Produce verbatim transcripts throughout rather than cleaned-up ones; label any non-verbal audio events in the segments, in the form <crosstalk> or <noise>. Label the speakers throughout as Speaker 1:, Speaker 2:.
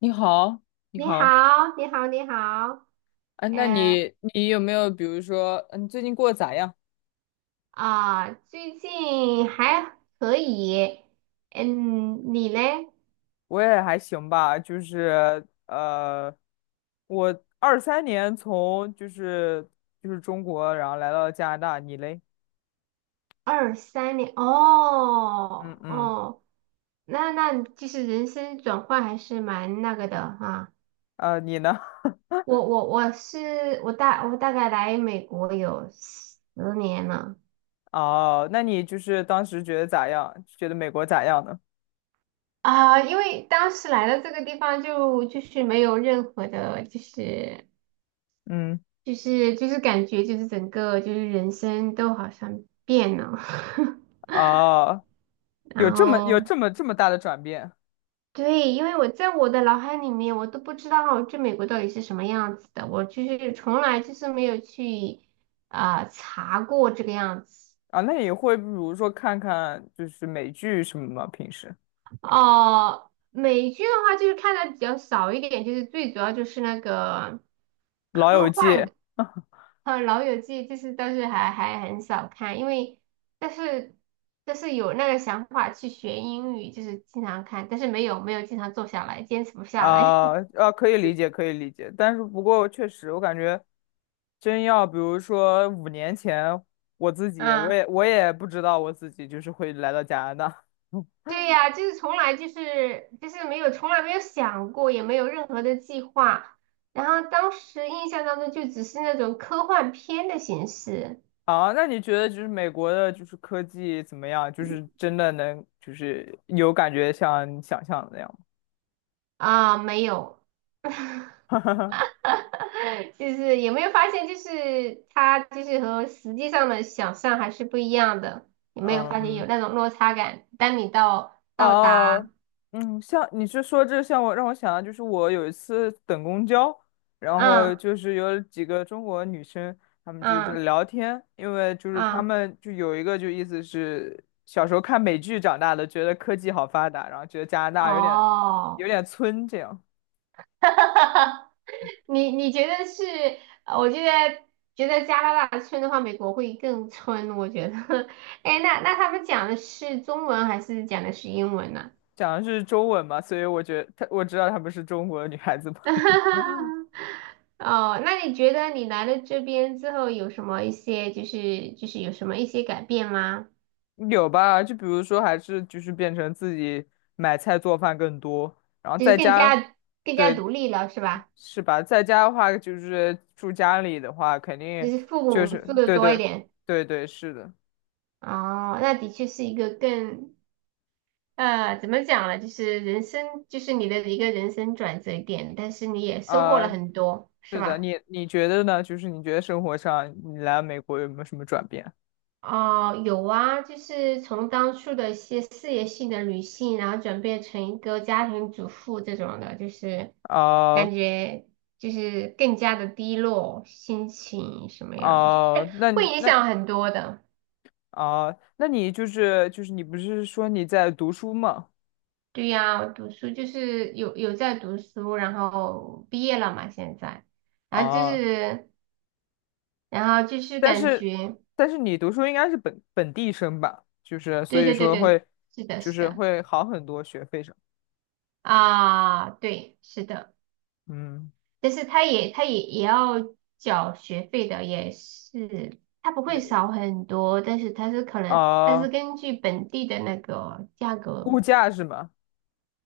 Speaker 1: 你好，你
Speaker 2: 你
Speaker 1: 好。
Speaker 2: 好，你好，你好，
Speaker 1: 哎，那
Speaker 2: 嗯
Speaker 1: 你你有没有比如说，嗯，最近过得咋样？
Speaker 2: 啊，最近还可以，嗯，你嘞？
Speaker 1: 我也还行吧，就是呃，我二三年从就是就是中国，然后来到加拿大，你嘞？
Speaker 2: 二三年，
Speaker 1: 嗯
Speaker 2: 哦
Speaker 1: 嗯。
Speaker 2: 哦，那那就是人生转换还是蛮那个的哈。
Speaker 1: 呃，你呢？<laughs>
Speaker 2: 我我我是我大我大概来美国有十年了。
Speaker 1: 哦，那你就是当时觉得咋样？觉得美国咋样呢？
Speaker 2: 啊，因为当时来到这个地方就就是没有任何的，就是。
Speaker 1: 嗯，
Speaker 2: 就是就是感觉就是整个就是人生都好像变了，
Speaker 1: 哦，
Speaker 2: <laughs>
Speaker 1: 有
Speaker 2: 然
Speaker 1: 这么有
Speaker 2: 后
Speaker 1: 这么这么大的转变？
Speaker 2: 对，因为我在我的脑海里面，我都不知道这美国到底是什么样子的，我就是从来就是没有去啊、呃查过这个样子。
Speaker 1: 啊？那你会比如说看看就是美剧什么吗？平时
Speaker 2: 哦、美剧的话就是看的比较少一点，就是最主要就是那个。
Speaker 1: 《老友
Speaker 2: 科
Speaker 1: 记》？
Speaker 2: 幻的。呃，《老友记》就是但是还还很少看，因为但是但是有那个想法去学英语，就是经常看，但是没有没有经常坐下来，坚持不下来。
Speaker 1: 啊啊，可以理解，可以理解，但是不过确实，我感觉真要比如说五年前，我自
Speaker 2: <laughs>
Speaker 1: 己我
Speaker 2: 啊，
Speaker 1: 也我也不知道我自己就是会来到加拿大。<laughs>
Speaker 2: 对呀，就是从来就是就是没有从来没有想过，也没有任何的计划。然后当时印象当中就只是那种科幻片的形式。
Speaker 1: 啊，那你觉得就是美国的就是科技怎么样？就是真的能就是有感觉像你想象的那样
Speaker 2: 啊，没有。
Speaker 1: 吗？
Speaker 2: <laughs> 就是有没有发现，就是它就是和实际上的想象还是不一样的。
Speaker 1: <laughs>
Speaker 2: 有没有发现
Speaker 1: 嗯。
Speaker 2: 有那种落差感？当你到到达，
Speaker 1: 哦，嗯，像你是说这像我让我想到，就是我有一次等公交，然后
Speaker 2: 嗯
Speaker 1: 就是有几个中国女生，她们就是在
Speaker 2: 嗯
Speaker 1: 聊天，因为就是她
Speaker 2: 嗯，
Speaker 1: 们就有一个就意思是小时候看美剧长大的，觉得科技好发达，然后觉得加拿大有点有
Speaker 2: 哦，
Speaker 1: 点村这样。
Speaker 2: <laughs> 你你觉得是？呃我觉得觉得加拿大村的话，美国会更村。我觉得，<laughs> 哎，那那他们讲的是中文还是讲的是英文呢？
Speaker 1: 讲的是中文嘛，所以我觉得她我知道她们是中国女孩子嘛。
Speaker 2: <laughs> 哦，那你觉得你来了这边之后有什么一些就是就是有什么一些改变吗？
Speaker 1: <laughs> 有吧？就比如说还是就是变成自己买菜做饭更多，然后
Speaker 2: 就是
Speaker 1: 在
Speaker 2: 更
Speaker 1: 家。
Speaker 2: 加更加
Speaker 1: 对，
Speaker 2: 独立了是吧？
Speaker 1: 是吧？在家的话，就是住家里的话，肯定
Speaker 2: 就是父
Speaker 1: 就
Speaker 2: 母
Speaker 1: 是
Speaker 2: 做的
Speaker 1: 对
Speaker 2: 多一
Speaker 1: 对
Speaker 2: 点。
Speaker 1: 对对，是的。
Speaker 2: 哦，那的确是一个更呃怎么讲呢？就是人生就是你的一个人生转折点，但是你也收获
Speaker 1: 啊、
Speaker 2: 了很多是
Speaker 1: 是的。
Speaker 2: 吧？
Speaker 1: 你你觉得呢？就是你觉得生活上你来美国有没有什么转变？
Speaker 2: 哦，有啊，就是从当初的一些事业性的女性，然后转变成一个家庭主妇这种的，就是
Speaker 1: 啊。
Speaker 2: 感觉就是更加的低落，心情什么样的，就
Speaker 1: 啊、
Speaker 2: 是
Speaker 1: 那
Speaker 2: 会
Speaker 1: 你
Speaker 2: 影
Speaker 1: 那
Speaker 2: 响很多的。
Speaker 1: 啊、那你就是就是你不是说你在读书吗？
Speaker 2: 对呀，我读书就是有有在读书，然后毕业了嘛，现在，然后就
Speaker 1: 啊、
Speaker 2: 是然后就是
Speaker 1: 但
Speaker 2: 感
Speaker 1: 是
Speaker 2: 觉，
Speaker 1: 但是你读书应该是本本地生吧？就是所
Speaker 2: 对
Speaker 1: 以
Speaker 2: 对对
Speaker 1: 说
Speaker 2: 对，
Speaker 1: 会
Speaker 2: 是的，
Speaker 1: 就
Speaker 2: 是
Speaker 1: 是
Speaker 2: 的，
Speaker 1: 会好很多学费上。
Speaker 2: 啊，对，是的。
Speaker 1: 嗯。
Speaker 2: 但是他也他也也要缴学费的，也是他不会少很多，但是他是可能他是
Speaker 1: 啊、
Speaker 2: 根据本地的那个价格，
Speaker 1: 物价是吗？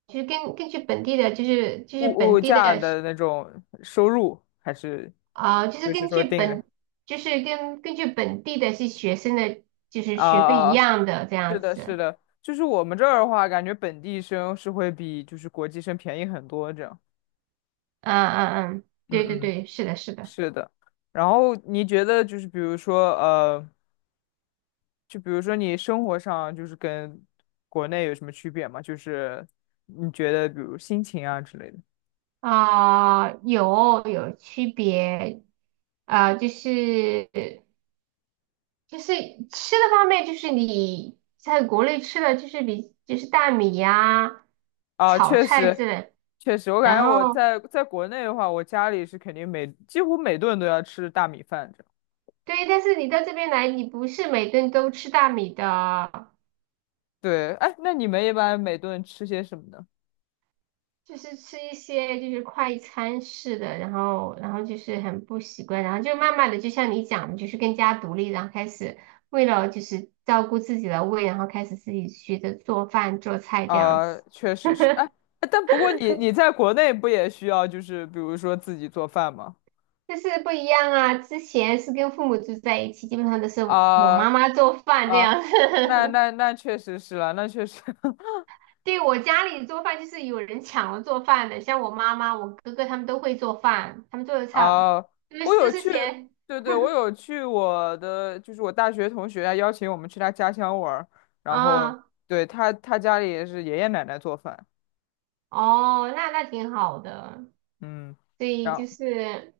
Speaker 2: 就是根根据本地的，就是就是
Speaker 1: 物
Speaker 2: 本
Speaker 1: 物
Speaker 2: 地的
Speaker 1: 价的那种收入，还是
Speaker 2: 啊、呃就是
Speaker 1: 就是
Speaker 2: 根
Speaker 1: 说
Speaker 2: 据
Speaker 1: 定
Speaker 2: 本
Speaker 1: 的。
Speaker 2: 就是跟根据本地的是学生的，就是
Speaker 1: 啊
Speaker 2: 学费一
Speaker 1: 啊，
Speaker 2: 样的这
Speaker 1: 是
Speaker 2: 样
Speaker 1: 的，是
Speaker 2: 子，
Speaker 1: 的，就是我们这儿的话，感觉本地生是会比就是国际生便宜很多，这样。
Speaker 2: 嗯嗯嗯，对
Speaker 1: 嗯
Speaker 2: 对
Speaker 1: 嗯，
Speaker 2: 对，是的是的。
Speaker 1: 是的。然后你觉得就是比如说呃，就比如说你生活上就是跟国内有什么区别吗？就是你觉得比如心情啊之类的。
Speaker 2: 啊、有有区别，啊、就是就是吃的方面，就是你在国内吃的，就是比就是大米呀、
Speaker 1: 啊，
Speaker 2: 炒
Speaker 1: 确
Speaker 2: 菜
Speaker 1: 实。
Speaker 2: 之类。
Speaker 1: 确实，我感
Speaker 2: 然
Speaker 1: 觉我
Speaker 2: 后
Speaker 1: 在在国内的话，我家里是肯定每几乎每顿都要吃大米饭。这。
Speaker 2: 对，但是你到这边来，你不是每顿都吃大米的，
Speaker 1: 对，哎，那你们一般每顿吃些什么呢？
Speaker 2: 就是吃一些就是快餐式的，然后然后就是很不习惯，然后就慢慢的就像你讲的，就是更加独立，然后开始为了就是照顾自己的胃，然后开始自己学着做饭做菜这样
Speaker 1: 啊、
Speaker 2: 子。
Speaker 1: 确实是。哎，哎但不过你你在国内不也需要就是比如说自己做饭吗？
Speaker 2: 但是不一样啊！之前是跟父母住在一起，基本上都是我我
Speaker 1: 啊、
Speaker 2: 妈妈做饭这
Speaker 1: 啊，
Speaker 2: 样。子。
Speaker 1: 那
Speaker 2: <laughs>
Speaker 1: 那那确实是了，那确实。 <laughs>
Speaker 2: 对，我家里做饭就是有人抢了做饭的，像我妈妈、我哥哥他们都会做饭，他们做的菜
Speaker 1: 啊，
Speaker 2: 就
Speaker 1: 我
Speaker 2: 是都
Speaker 1: 有
Speaker 2: 是
Speaker 1: 去，
Speaker 2: 咸。
Speaker 1: 对对，我
Speaker 2: <laughs>
Speaker 1: 有去我的，就是我大学同学他邀请我们去他家乡玩儿，然后
Speaker 2: 嗯，
Speaker 1: 对他他家里也是爷爷奶奶做饭。
Speaker 2: 哦，那那挺好的。
Speaker 1: 嗯，
Speaker 2: 所以
Speaker 1: 然后。
Speaker 2: 就是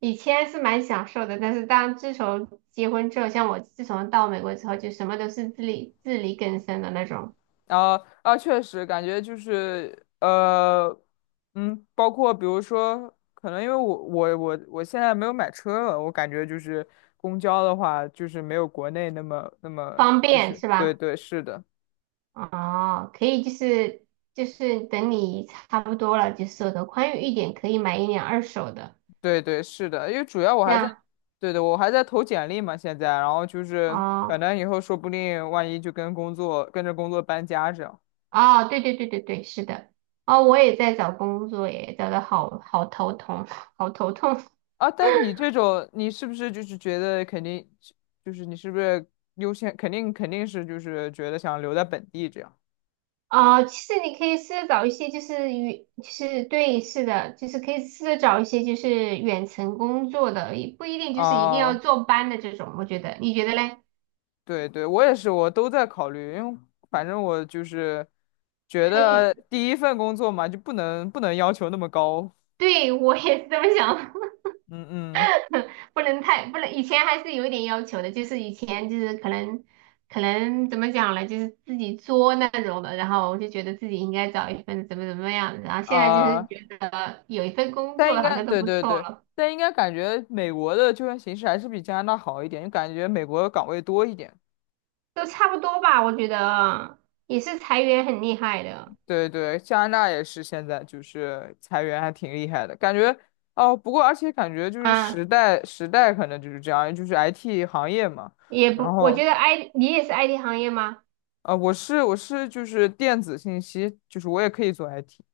Speaker 2: 以前是蛮享受的，但是当自从结婚之后，像我自从到美国之后，就什么都是自力自力更生的那种，
Speaker 1: 啊啊，确实感觉就是呃，嗯，包括比如说，可能因为我我我我现在没有买车了，我感觉就是公交的话，就是没有国内那么那么。
Speaker 2: 方
Speaker 1: 就
Speaker 2: 便
Speaker 1: 是
Speaker 2: 是
Speaker 1: 对
Speaker 2: 吧？
Speaker 1: 对是的。
Speaker 2: 哦，可以，就是就是等你差不多了，就是手头宽裕一点，可以买一辆二手的，
Speaker 1: 对对是的，因为主要我
Speaker 2: 这
Speaker 1: 还在，
Speaker 2: 样
Speaker 1: 对对，我还在投简历嘛，现在，然后就是反
Speaker 2: 哦
Speaker 1: 正以后说不定万一就跟工作跟着工作搬家这样。
Speaker 2: 哦，对对对对对，是的，哦，我也在找工作耶，找的好好头痛，<laughs> 好头痛
Speaker 1: 啊，但你这种，你是不是就是觉得肯定，就是你是不是优先，肯定肯定是就是觉得想留在本地这样。
Speaker 2: 哦。其实你可以试着找一些就是远，就是对，是的，就是可以试着找一些就是远程工作的，也不一定就是一定要
Speaker 1: 啊？
Speaker 2: 坐班的这种，我觉得，你觉得嘞？
Speaker 1: 对对，我也是，我都在考虑，因为反正我就是觉
Speaker 2: 可
Speaker 1: 得
Speaker 2: 以，
Speaker 1: 第一份工作嘛，就不能不能要求那么高。
Speaker 2: 对，我也是这么想。
Speaker 1: 嗯嗯。
Speaker 2: 不能太不能，以前还是有一点要求的，就是以前就是可能可能怎么讲呢，就是自己作那种的，然后我就觉得自己应该找一份怎么怎么样的，然后现在就是
Speaker 1: 啊，
Speaker 2: 觉得有一份工
Speaker 1: 但
Speaker 2: 作
Speaker 1: 应
Speaker 2: 好
Speaker 1: 该
Speaker 2: 像都
Speaker 1: 对
Speaker 2: 不
Speaker 1: 对
Speaker 2: 错
Speaker 1: 对，
Speaker 2: 了，
Speaker 1: 但应该感觉美国的就业形势还是比加拿大好一点，就感觉美国的岗位多一点。
Speaker 2: 都差不多吧，我觉得也是裁员很厉害的，
Speaker 1: 对对，加拿大也是现在就是裁员还挺厉害的，感觉。哦。不过而且感觉就是
Speaker 2: 啊，
Speaker 1: 时代时代可能就是这样，就是 I T 行业嘛。
Speaker 2: 也
Speaker 1: 然
Speaker 2: 不，我
Speaker 1: 后
Speaker 2: 觉得 I 你也是 I T 行业吗？
Speaker 1: 呃，我是我是就是电子信息，就是我也可以做 I T。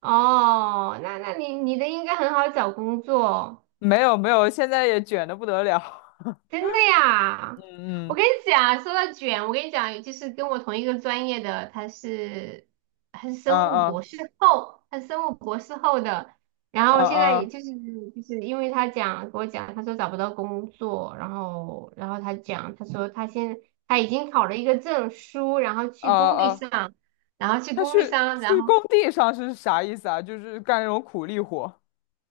Speaker 2: 哦，那那你你的应该很好找工作。
Speaker 1: 没有没有，现在也卷的不得了。
Speaker 2: 真的
Speaker 1: <laughs>
Speaker 2: 呀！我
Speaker 1: 嗯
Speaker 2: 跟你讲，说到卷，我跟你讲，就是跟我同一个专业的，他是他是
Speaker 1: 嗯。
Speaker 2: 生
Speaker 1: 啊
Speaker 2: 物
Speaker 1: 啊。
Speaker 2: 博士后，他是生物博士后的。然后现在也
Speaker 1: 啊
Speaker 2: 就是就是因为他讲给我讲，他说找不到工作，然后然后他讲，他说他现他已经考了一个证书，然后
Speaker 1: 啊
Speaker 2: 去工地
Speaker 1: 啊！
Speaker 2: 上，然后去
Speaker 1: 他
Speaker 2: 工
Speaker 1: 去
Speaker 2: 地上，然
Speaker 1: 去工
Speaker 2: 后
Speaker 1: 地上是啥意思啊？就是干那种苦力活。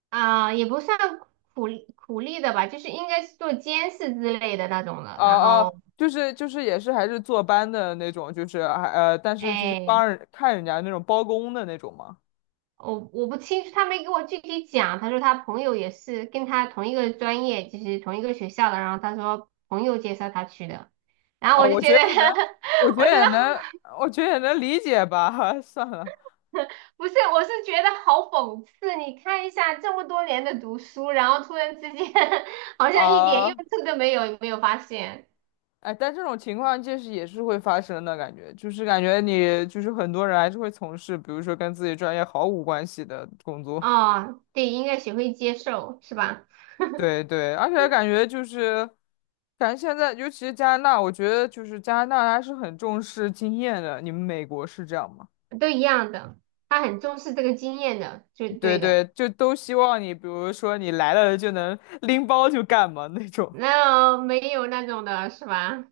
Speaker 2: 啊、也不算苦力苦力的吧，就是应该是做监视之类的那种的，
Speaker 1: 哦
Speaker 2: 然
Speaker 1: 哦，
Speaker 2: 后
Speaker 1: 就是就是也是还是坐班的那种，就是还呃，但是就是
Speaker 2: 哎。
Speaker 1: 帮人看人家那种包工的那种嘛。
Speaker 2: 我我不清楚，他没给我具体讲。他说他朋友也是跟他同一个专业，就是同一个学校的。然后他说朋友介绍他去的，然后
Speaker 1: 啊、
Speaker 2: 我就
Speaker 1: 我
Speaker 2: 觉
Speaker 1: 觉
Speaker 2: 得，
Speaker 1: 得也能，我
Speaker 2: <laughs>
Speaker 1: 觉
Speaker 2: 我
Speaker 1: 得
Speaker 2: 觉
Speaker 1: 也
Speaker 2: 得
Speaker 1: 能，我觉得也能理解吧。<laughs> 算了。
Speaker 2: <laughs> 不是，我是觉得好讽刺。你看一下这么多年的读书，然后突然之间 <laughs> 好像一点
Speaker 1: 啊，
Speaker 2: 用处都没有，有没有发现？
Speaker 1: 哎，但这种情况就是也是会发生的感觉，就是感觉你就是很多人还是会从事，比如说跟自己专业毫无关系的工作。
Speaker 2: 哦，对，应该学会接受，是吧？
Speaker 1: 对对，而且感觉就是，感觉现在尤其是加拿大，我觉得就是加拿大还是很重视经验的。你们美国是这样吗？
Speaker 2: 都一样的，他很重视这个经验的，就
Speaker 1: 对
Speaker 2: 对的。
Speaker 1: 对，就都希望你，比如说你来了就能拎包就干嘛那种。
Speaker 2: 那没有那种的是吧？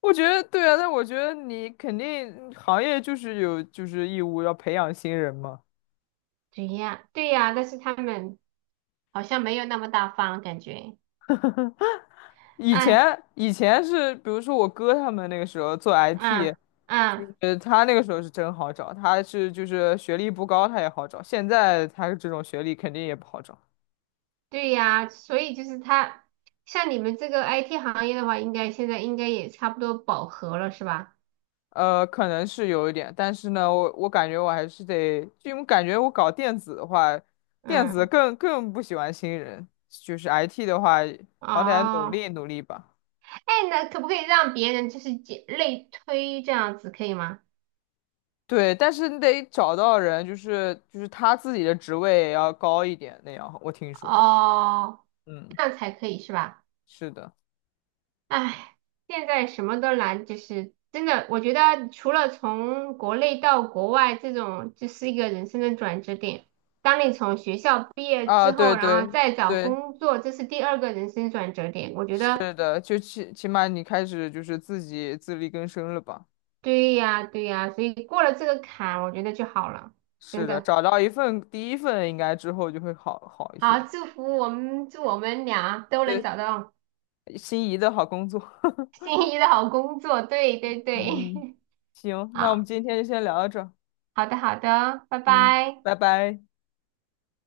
Speaker 1: 我觉得对啊，但我觉得你肯定行业就是有就是义务要培养新人嘛。
Speaker 2: 对呀，对呀，但是他们好像没有那么大方，感觉，
Speaker 1: 以
Speaker 2: 哎，
Speaker 1: 前以前是，比如说我哥他们那个时候做
Speaker 2: 嗯
Speaker 1: I T，
Speaker 2: 嗯，
Speaker 1: 呃，他那个时候是真好找，他是就是学历不高他也好找，现在他这种学历肯定也不好找。
Speaker 2: 对呀，所以就是他，像你们这个 I T 行业的话，应该现在应该也差不多饱和了，是吧？
Speaker 1: 呃，可能是有一点，但是呢，我我感觉我还是得，就因为感觉我搞电子的话，电子
Speaker 2: 嗯，
Speaker 1: 更更不喜欢新人，就是 I T 的话，好歹努
Speaker 2: 哦，
Speaker 1: 力努力吧。
Speaker 2: 哎，那可不可以让别人就是解类推这样子，可以吗？
Speaker 1: 对，但是你得找到人，就是就是他自己的职位也要高一点那样，我听说。
Speaker 2: 哦，
Speaker 1: 嗯，
Speaker 2: 这样才可以是吧？
Speaker 1: 是的。
Speaker 2: 唉，现在什么都难，就是真的，我觉得除了从国内到国外这种，就是一个人生的转折点。当你从学校毕业
Speaker 1: 啊，
Speaker 2: 之
Speaker 1: 对
Speaker 2: 后，然后
Speaker 1: 对
Speaker 2: 再找
Speaker 1: 对，
Speaker 2: 工作，这是第二个人生转折点。我觉得
Speaker 1: 是的，就起起码你开始就是自己自力更生了吧？
Speaker 2: 对呀，对呀，所以过了这个坎，我觉得就好了，
Speaker 1: 是
Speaker 2: 真
Speaker 1: 的，
Speaker 2: 的。
Speaker 1: 找到一份第一份，应该之后就会好好一
Speaker 2: 好，
Speaker 1: 些。
Speaker 2: 祝福我们，祝我们俩都能
Speaker 1: 对。
Speaker 2: 找到
Speaker 1: 心仪的好工作。<laughs>
Speaker 2: 心仪的好工作。对对对，
Speaker 1: 嗯。行，
Speaker 2: <laughs>
Speaker 1: 那我们
Speaker 2: 好，
Speaker 1: 今天就先聊到这儿。
Speaker 2: 好的好的，拜
Speaker 1: 嗯。
Speaker 2: 拜。
Speaker 1: 拜拜。